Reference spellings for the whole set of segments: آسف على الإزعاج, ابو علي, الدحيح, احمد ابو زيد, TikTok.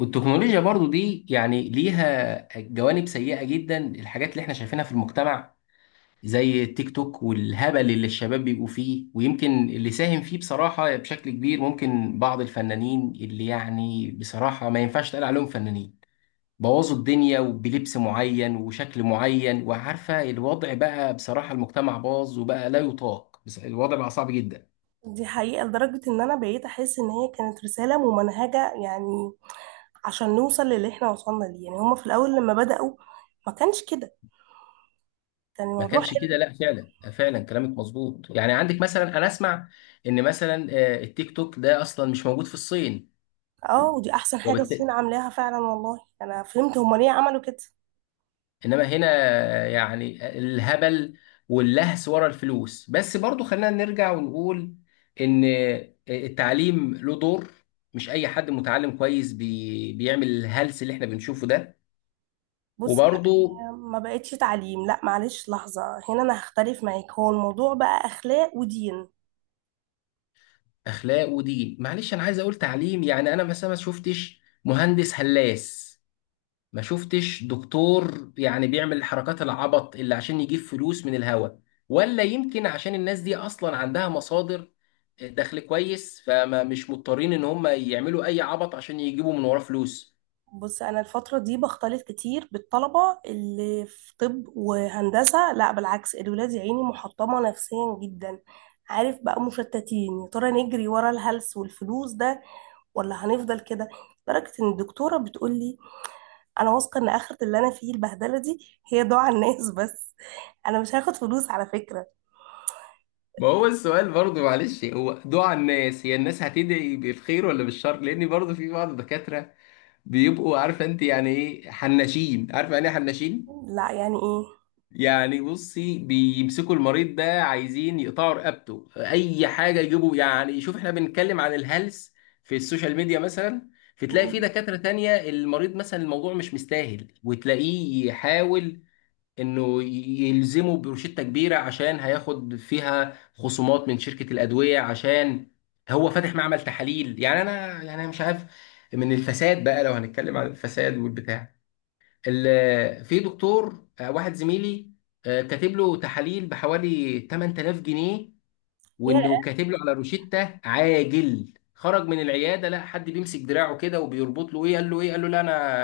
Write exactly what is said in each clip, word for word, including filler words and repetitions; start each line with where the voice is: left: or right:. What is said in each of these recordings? left: والتكنولوجيا برضو دي يعني ليها جوانب سيئة جدا، الحاجات اللي احنا شايفينها في المجتمع زي التيك توك والهبل اللي الشباب بيبقوا فيه. ويمكن اللي ساهم فيه بصراحة بشكل كبير ممكن بعض الفنانين اللي يعني بصراحة ما ينفعش تقال عليهم فنانين، بوظوا الدنيا وبلبس معين وشكل معين، وعارفة الوضع بقى. بصراحة المجتمع باظ وبقى لا يطاق، بس الوضع بقى صعب جدا.
right: دي حقيقة لدرجة إن أنا بقيت أحس إن هي كانت رسالة ممنهجة يعني عشان نوصل للي إحنا وصلنا ليه. يعني هما في الأول لما بدأوا ما كانش كده، كان
left: ما
right: الموضوع
left: كانش كده،
right: حلو.
left: لا فعلا فعلا كلامك مظبوط. يعني عندك مثلا انا اسمع ان مثلا آه، التيك توك ده اصلا مش موجود في الصين.
right: اه، ودي أحسن حاجة
left: وبالت...
right: الصين عاملاها فعلا، والله أنا فهمت هما ليه عملوا كده.
left: انما هنا آه، يعني الهبل واللهس ورا الفلوس. بس برضو خلينا نرجع ونقول ان آه، التعليم له دور. مش اي حد متعلم كويس بي... بيعمل الهلس اللي احنا بنشوفه ده.
right: بص،
left: وبرضو
right: أنا ما بقتش تعليم، لا معلش لحظة، هنا أنا هختلف معاك، هو الموضوع بقى أخلاق ودين.
left: اخلاق ودين، معلش انا عايز اقول تعليم. يعني انا مثلا ما شفتش مهندس هلاس، ما شفتش دكتور يعني بيعمل الحركات العبط اللي عشان يجيب فلوس من الهوا، ولا يمكن عشان الناس دي اصلا عندها مصادر، آه، دخل كويس، فما مش مضطرين ان هم يعملوا اي عبط عشان يجيبوا من وراه فلوس.
right: بص انا الفتره دي بختلط كتير بالطلبه اللي في طب وهندسه، لا بالعكس، الولاد يا عيني محطمه نفسيا جدا. عارف بقى مشتتين، يا ترى نجري ورا الهلس والفلوس ده ولا هنفضل كده؟ لدرجه ان الدكتوره بتقول لي: انا واثقه ان اخره اللي انا فيه البهدله دي هي دعاء الناس بس، انا مش هاخد فلوس على فكره.
left: ما هو السؤال برضه، معلش، هو دعاء الناس، هي الناس هتدعي بالخير ولا بالشر؟ لان برضه في بعض الدكاترة بيبقوا عارفه انت يعني ايه حناشين، عارفه يعني ايه حناشين.
right: لا يعني
left: يعني بصي بيمسكوا المريض ده عايزين يقطعوا رقبته، اي حاجه يجيبوا. يعني شوف، احنا بنتكلم عن الهلس في السوشيال ميديا مثلا، فتلاقي في دكاتره تانية المريض مثلا الموضوع مش مستاهل وتلاقيه يحاول انه يلزمه بروشته كبيره عشان هياخد فيها خصومات من شركه الادويه، عشان هو فاتح معمل تحاليل. يعني انا، يعني أنا مش عارف من الفساد بقى لو هنتكلم عن الفساد والبتاع. ال- في دكتور آه، واحد زميلي آه، كاتب له تحاليل بحوالي ثمانية آلاف جنيه،
right: ايه؟
left: وانه كاتب له على روشتة عاجل. خرج من العياده، لا حد بيمسك دراعه كده وبيربط له. ايه؟ قال له ايه؟ قال له لا، انا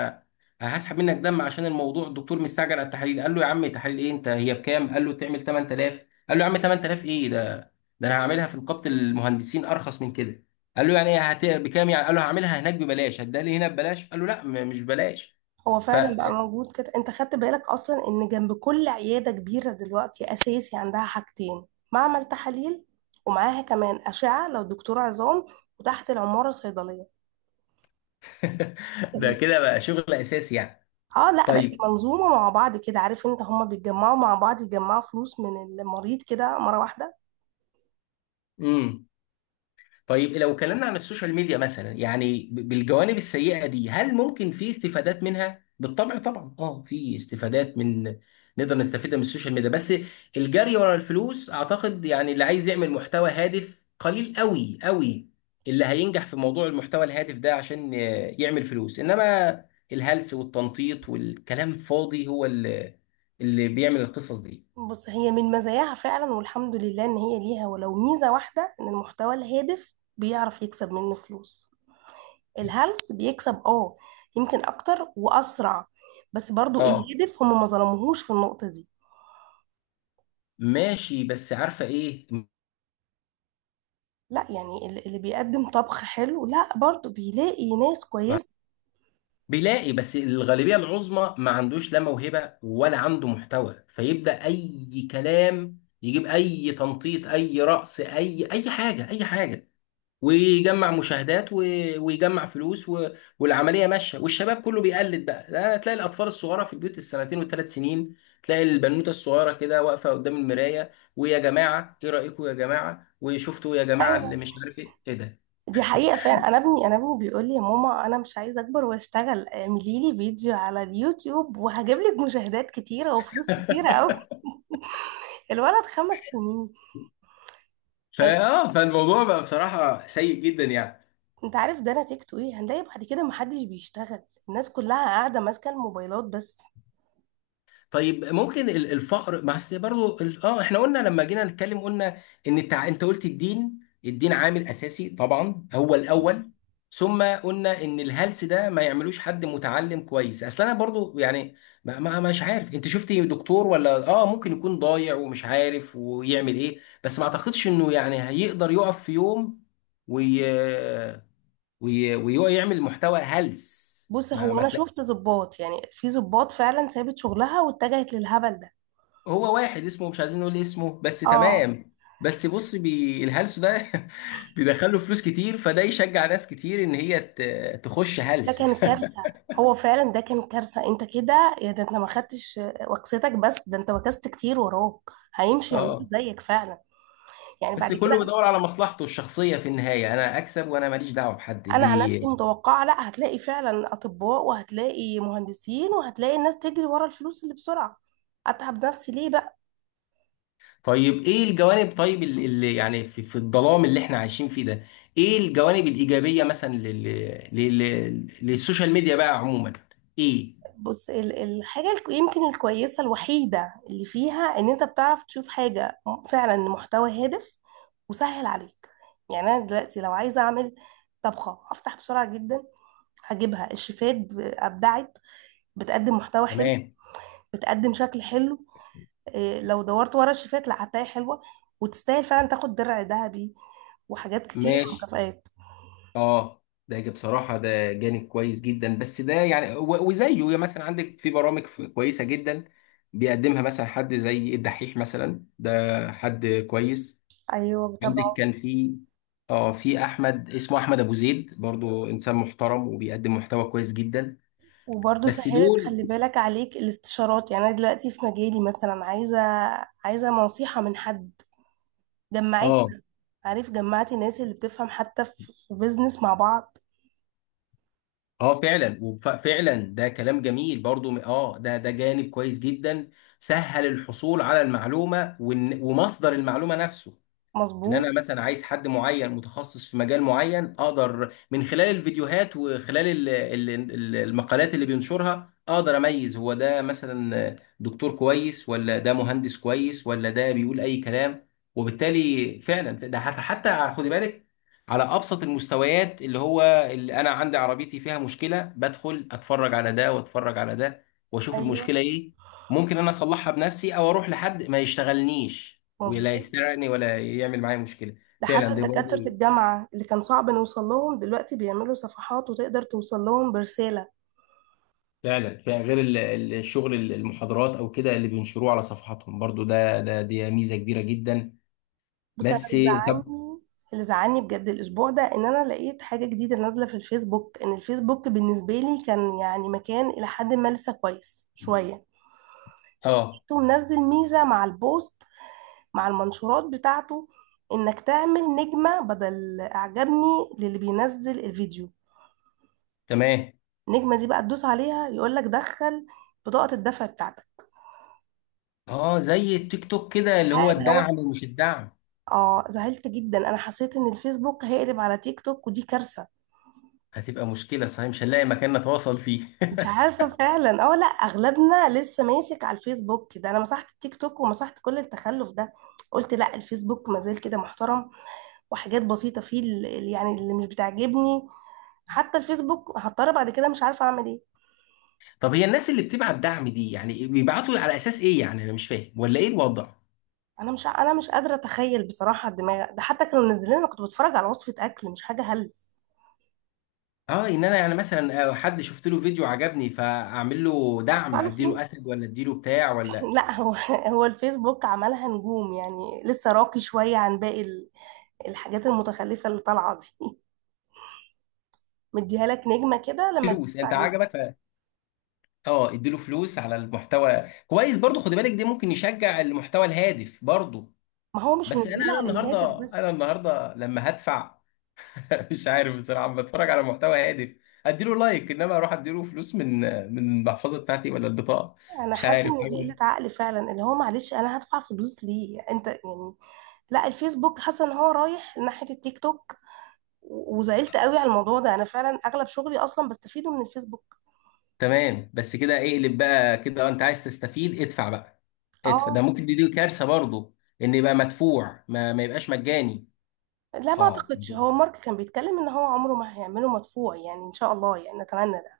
left: هسحب منك دم عشان الموضوع الدكتور مستعجل على التحاليل. قال له يا عم، تحاليل ايه؟ انت هي بكام؟ قال له تعمل ثمانية آلاف. قال له يا عم، ثمانية آلاف ايه ده؟ ده انا هعملها في نقابه المهندسين ارخص من كده. قال له يعني إيه هت... بكام يعني؟ قال له هعملها هناك ببلاش، هتديها لي هنا ببلاش؟ قال له لا، م- مش ببلاش.
right: هو
left: ف
right: فعلا بقى موجود كده، انت خدت بالك اصلا ان جنب كل عياده كبيره دلوقتي اساسي عندها حاجتين: معمل تحاليل، ومعاها كمان اشعه لو دكتور عظام، وتحت العماره صيدليه.
left: ده كده بقى شغل اساسي يعني.
right: اه، لا بقت
left: طيب.
right: منظومه مع بعض كده، عارف انت هما بيتجمعوا مع بعض يجمعوا فلوس من المريض كده مره واحده.
left: امم طيب، لو اتكلمنا عن السوشيال ميديا مثلا، يعني ب- بالجوانب السيئه دي، هل ممكن في استفادات منها؟ بالطبع، طبعا اه في استفادات من نقدر نستفيد من السوشيال ميديا، بس الجري ورا الفلوس. اعتقد يعني اللي عايز يعمل محتوى هادف قليل قوي قوي، اللي هينجح في موضوع المحتوى الهادف ده عشان آه، يعمل فلوس، انما الهلس والتنطيط والكلام فاضي هو اللي اللي بيعمل القصص دي.
right: بص هي من مزاياها فعلا، والحمد لله ان هي ليها ولو ميزه واحده، ان المحتوى الهادف بيعرف يكسب منه فلوس. الهلس بيكسب، اه، يمكن اكتر واسرع، بس برضو
left: آه.
right: الهدف هم ما ظلموهوش في النقطة دي.
left: ماشي، بس عارفه ايه.
right: لا يعني ال- اللي بيقدم طبخ حلو لا برضو بيلاقي ناس
left: ما-
right: كويسة.
left: بيلاقي، بس الغالبيه العظمى ما عندوش لا موهبه ولا عنده محتوى، فيبدا اي كلام، يجيب اي تنطيط، اي رقص، اي اي حاجه، اي حاجه. ويجمع مشاهدات و... ويجمع فلوس و... والعمليه ماشيه والشباب كله بيقلد بقى. لا تلاقي الاطفال الصغيره في البيوت، السنتين والثلاث سنين، تلاقي البنوته الصغيره كده واقفه قدام المرايه: ويا جماعه ايه رايكم، يا جماعه وشفتوا، يا جماعه اللي
right: ايوه،
left: مش عارف ايه ايه.
right: دي حقيقة فعلا، انا ابني انا ابني بيقول لي: يا ماما انا مش عايز اكبر واشتغل، اعملي لي فيديو على اليوتيوب وهجيب لك مشاهدات كتيرة وفلوس كتيرة قوي.
left: ده
right: الولد خمس سنين. يعني
left: فاه فالموضوع بقى بصراحه سيء جدا يعني.
right: انت عارف ده نتيجته ايه؟ هنلاقي بعد كده محدش بيشتغل، الناس كلها قاعدة ماسكة الموبايلات بس.
left: طيب، ممكن ال- الفقر. بس برضه ال- اه احنا قلنا لما جينا نتكلم، قلنا ان التع... انت قلت الدين. الدين عامل اساسي طبعا، هو الاول، ثم قلنا ان الهلس ده ما يعملوش حد متعلم كويس. اصل انا برضه يعني ما ما مش عارف، انت شفتي دكتور؟ ولا اه ممكن يكون ضايع ومش عارف ويعمل ايه، بس ما اعتقدش انه يعني هيقدر يقف في يوم وي... وي... ويعمل محتوى هلس.
right: بص
left: ما
right: هو
left: ما
right: انا شفت ضباط، يعني في ضباط فعلا سابت شغلها واتجهت للهبل ده.
left: هو واحد اسمه مش عايزين نقول اسمه، بس
right: اه،
left: تمام. بس بص بي الهلس ده بيدخله فلوس كتير، فده يشجع ناس كتير ان هي ت- تخش
right: ده
left: هلس
right: كان كارثه، هو فعلا ده كان كارثه، انت كده يا ده انت ما خدتش وكستك، بس ده انت وكست كتير وراك هيمشي يعملوا
left: اه،
right: زيك فعلا يعني بعد
left: بس كله
right: كده.
left: بيدور على مصلحته الشخصية في النهاية، انا اكسب وانا ماليش دعوة بحد
right: انا عن نفسي
left: ليه.
right: متوقعه، لا هتلاقي فعلا اطباء وهتلاقي مهندسين وهتلاقي الناس تجري ورا الفلوس اللي بسرعه، اتعب نفسي ليه بقى؟
left: طيب ايه الجوانب؟ طيب اللي اللي يعني في, في الظلام اللي احنا عايشين فيه ده، ايه الجوانب الإيجابية مثلا لل... لل... للسوشيال ميديا بقى عموما، ايه؟
right: بص ال- الحاجة الك- يمكن الكويسة الوحيدة اللي فيها ان انت بتعرف تشوف حاجة فعلا محتوى هادف وسهل عليك. يعني انا دلوقتي لو عايزة اعمل طبخة، هفتح بسرعة جدا، هجيبها الشيفات ب- ابدعت، بتقدم محتوى حلو،
left: تمام.
right: بتقدم شكل حلو. إيه، لو دورت ورا الشيفات لا هتلاقي حلوة وتستاهل فعلا تاخد درع ذهبي وحاجات كتير
left: ماشي.
right: مكافآت.
left: اه ده جا- بصراحة ده جانب كويس جدا. بس ده يعني و- وزيه، يعني مثلا عندك في برامج ف- كويسة جدا بيقدمها مثلا حد زي الدحيح مثلا، ده حد كويس.
right: ايوه
left: عندك
right: طبعا.
left: كان في اه في احمد، اسمه احمد ابو زيد، برضو انسان محترم وبيقدم محتوى كويس جدا،
right: وبرضه
left: بس
right: سهلت،
left: دول.
right: خلي بالك عليك الاستشارات، يعني انا دلوقتي في مجالي مثلا عايزه عايزه نصيحه من حد،
left: اه.
right: جمعتنا، عارف جمعت الناس اللي بتفهم حتى في في بيزنس مع بعض.
left: اه فعلا وف- فعلا ده كلام جميل برضو، م- اه ده ده جانب كويس جدا، سهل الحصول على المعلومة وإن- ومصدر المعلومة نفسه. ان انا
right: مظبوط.
left: مثلا عايز حد معين متخصص في مجال معين، اقدر من خلال الفيديوهات وخلال ال- ال- ال- المقالات اللي بينشرها، اقدر اميز هو ده مثلا دكتور كويس ولا ده مهندس كويس ولا ده بيقول اي كلام. وبالتالي فعلا ده، حتى حتى خدي بالك، على ابسط المستويات، اللي هو اللي انا عندي عربيتي فيها مشكله، بدخل اتفرج على ده واتفرج على ده واشوف
right: ايوه،
left: المشكله ايه. ممكن انا اصلحها بنفسي او اروح لحد ما يشتغلنيش ولا
right: مظبوط.
left: يسرقني ولا يعمل معايا مشكله.
right: ده حتى
left: فعلا دي
right: دكاتره
left: برضو.
right: الجامعه اللي كان صعب نوصل لهم دلوقتي بيعملوا صفحات وتقدر توصل لهم برساله.
left: فعلا فعلا غير ال- ال- الشغل ال- المحاضرات او كده اللي بينشروه على صفحاتهم برضو، ده ده دي ميزه كبيره جدا.
right: بص انا
left: بس
right: اللي
left: طب
right: زعلني، اللي زعلني بجد الاسبوع ده ان انا لقيت حاجه جديده نازله في الفيسبوك، ان الفيسبوك بالنسبه لي كان يعني مكان الى حد ما لسه كويس شويه،
left: اه.
right: ومنزل ميزة مع البوست، مع المنشورات بتاعته، انك تعمل نجمة بدل اعجبني للي بينزل الفيديو.
left: تمام.
right: النجمة دي بقى تدوس عليها يقولك دخل بطاقة الدفع بتاعتك،
left: اه زي التيك توك كده، اللي هو
right: حاجة وحشة.
left: الدعم ومش الدعم.
right: اه، زعلت جدا، انا حسيت ان الفيسبوك هيقلب على تيك توك ودي كارثة.
left: هتبقى مشكله صحيح، مش هنلاقي مكان نتواصل فيه
right: مش عارفة فعلا، اه، لا اغلبنا لسه ماسك على الفيسبوك ده، انا مسحت التيك توك ومسحت كل التخلف ده، قلت لا الفيسبوك مازال كده محترم، وحاجات بسيطة فيه اللي يعني اللي مش بتعجبني، حتى الفيسبوك هضطر بعد كده مش عارفه اعمل ايه.
left: طب هي الناس اللي بتبعت دعم دي، يعني بيبعتوا على اساس ايه؟ يعني انا مش فاهم، ولا ايه الوضع؟
right: انا مش انا مش قادره اتخيل بصراحه، الدماغ ده حتى كانوا منزلين انا كنت بتفرج على وصفه اكل مش حاجه هلس.
left: اه، ان انا يعني مثلا آه، حد شفت له فيديو عجبني فاعمل له
right: بدفع
left: دعم،
right: له
left: اديله
right: فلوس؟
left: اسد ولا اديله بتاع ولا
right: لا، هو هو الفيسبوك عملها نجوم يعني لسه راقي شويه عن باقي ال- الحاجات المتخلفه اللي طالعه دي. مديها لك نجمه كده لما
left: فلوس
right: تدوس
left: انت
right: عليه،
left: عجبك ف... اه اديله فلوس على المحتوى كويس، برضو خد بالك ده ممكن يشجع المحتوى الهادف برضو.
right: ما هو مش
left: بس انا انا
right: منزلها للهادف
left: النهارده انا
right: بس.
left: النهارده لما هدفع مش عارف بصراحه. لما اتفرج على محتوى هادف اديله لايك، انما اروح اديله فلوس من من المحفظه بتاعتي ولا البطاقه؟
right: انا
left: مش
right: حاسه
left: عارف
right: ان دي قله
left: حاجه.
right: عقل فعلا، اللي هو معلش انا هدفع فلوس ليه انت يعني؟ لا الفيسبوك حاسه ان هو رايح ناحيه التيك توك، وزعلت قوي على الموضوع ده، انا فعلا اغلب شغلي اصلا بستفيده من الفيسبوك.
left: تمام، بس كده اقلب بقى كده، انت عايز تستفيد ادفع بقى. ادفع ده
right: اه،
left: ممكن، دي, دي كارثه برضو، ان يبقى مدفوع، ما, ما يبقاش مجاني.
right: لا ما
left: اه
right: اعتقدش، هو مارك كان بيتكلم ان هو عمره ما هيعمله مدفوع، يعني ان شاء الله يعني نتمنى ده.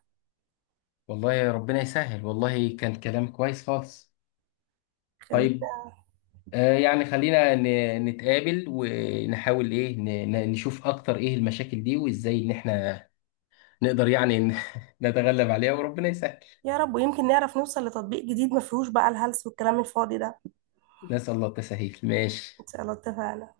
left: والله يا ربنا يسهل. والله كان كلام كويس خالص.
right: خليك.
left: طيب، آه يعني خلينا ن- نتقابل ونحاول ايه، ن- ن- نشوف اكتر ايه المشاكل دي، وازاي ان احنا نقدر يعني ن- نتغلب عليها وربنا يسهل.
right: يا رب، ويمكن نعرف نوصل لتطبيق جديد ما فيهوش بقى الهلس والكلام الفاضي ده.
left: نسأل الله التسهيل،
right: ان
left: ماشي.
right: شاء الله، اتفقنا.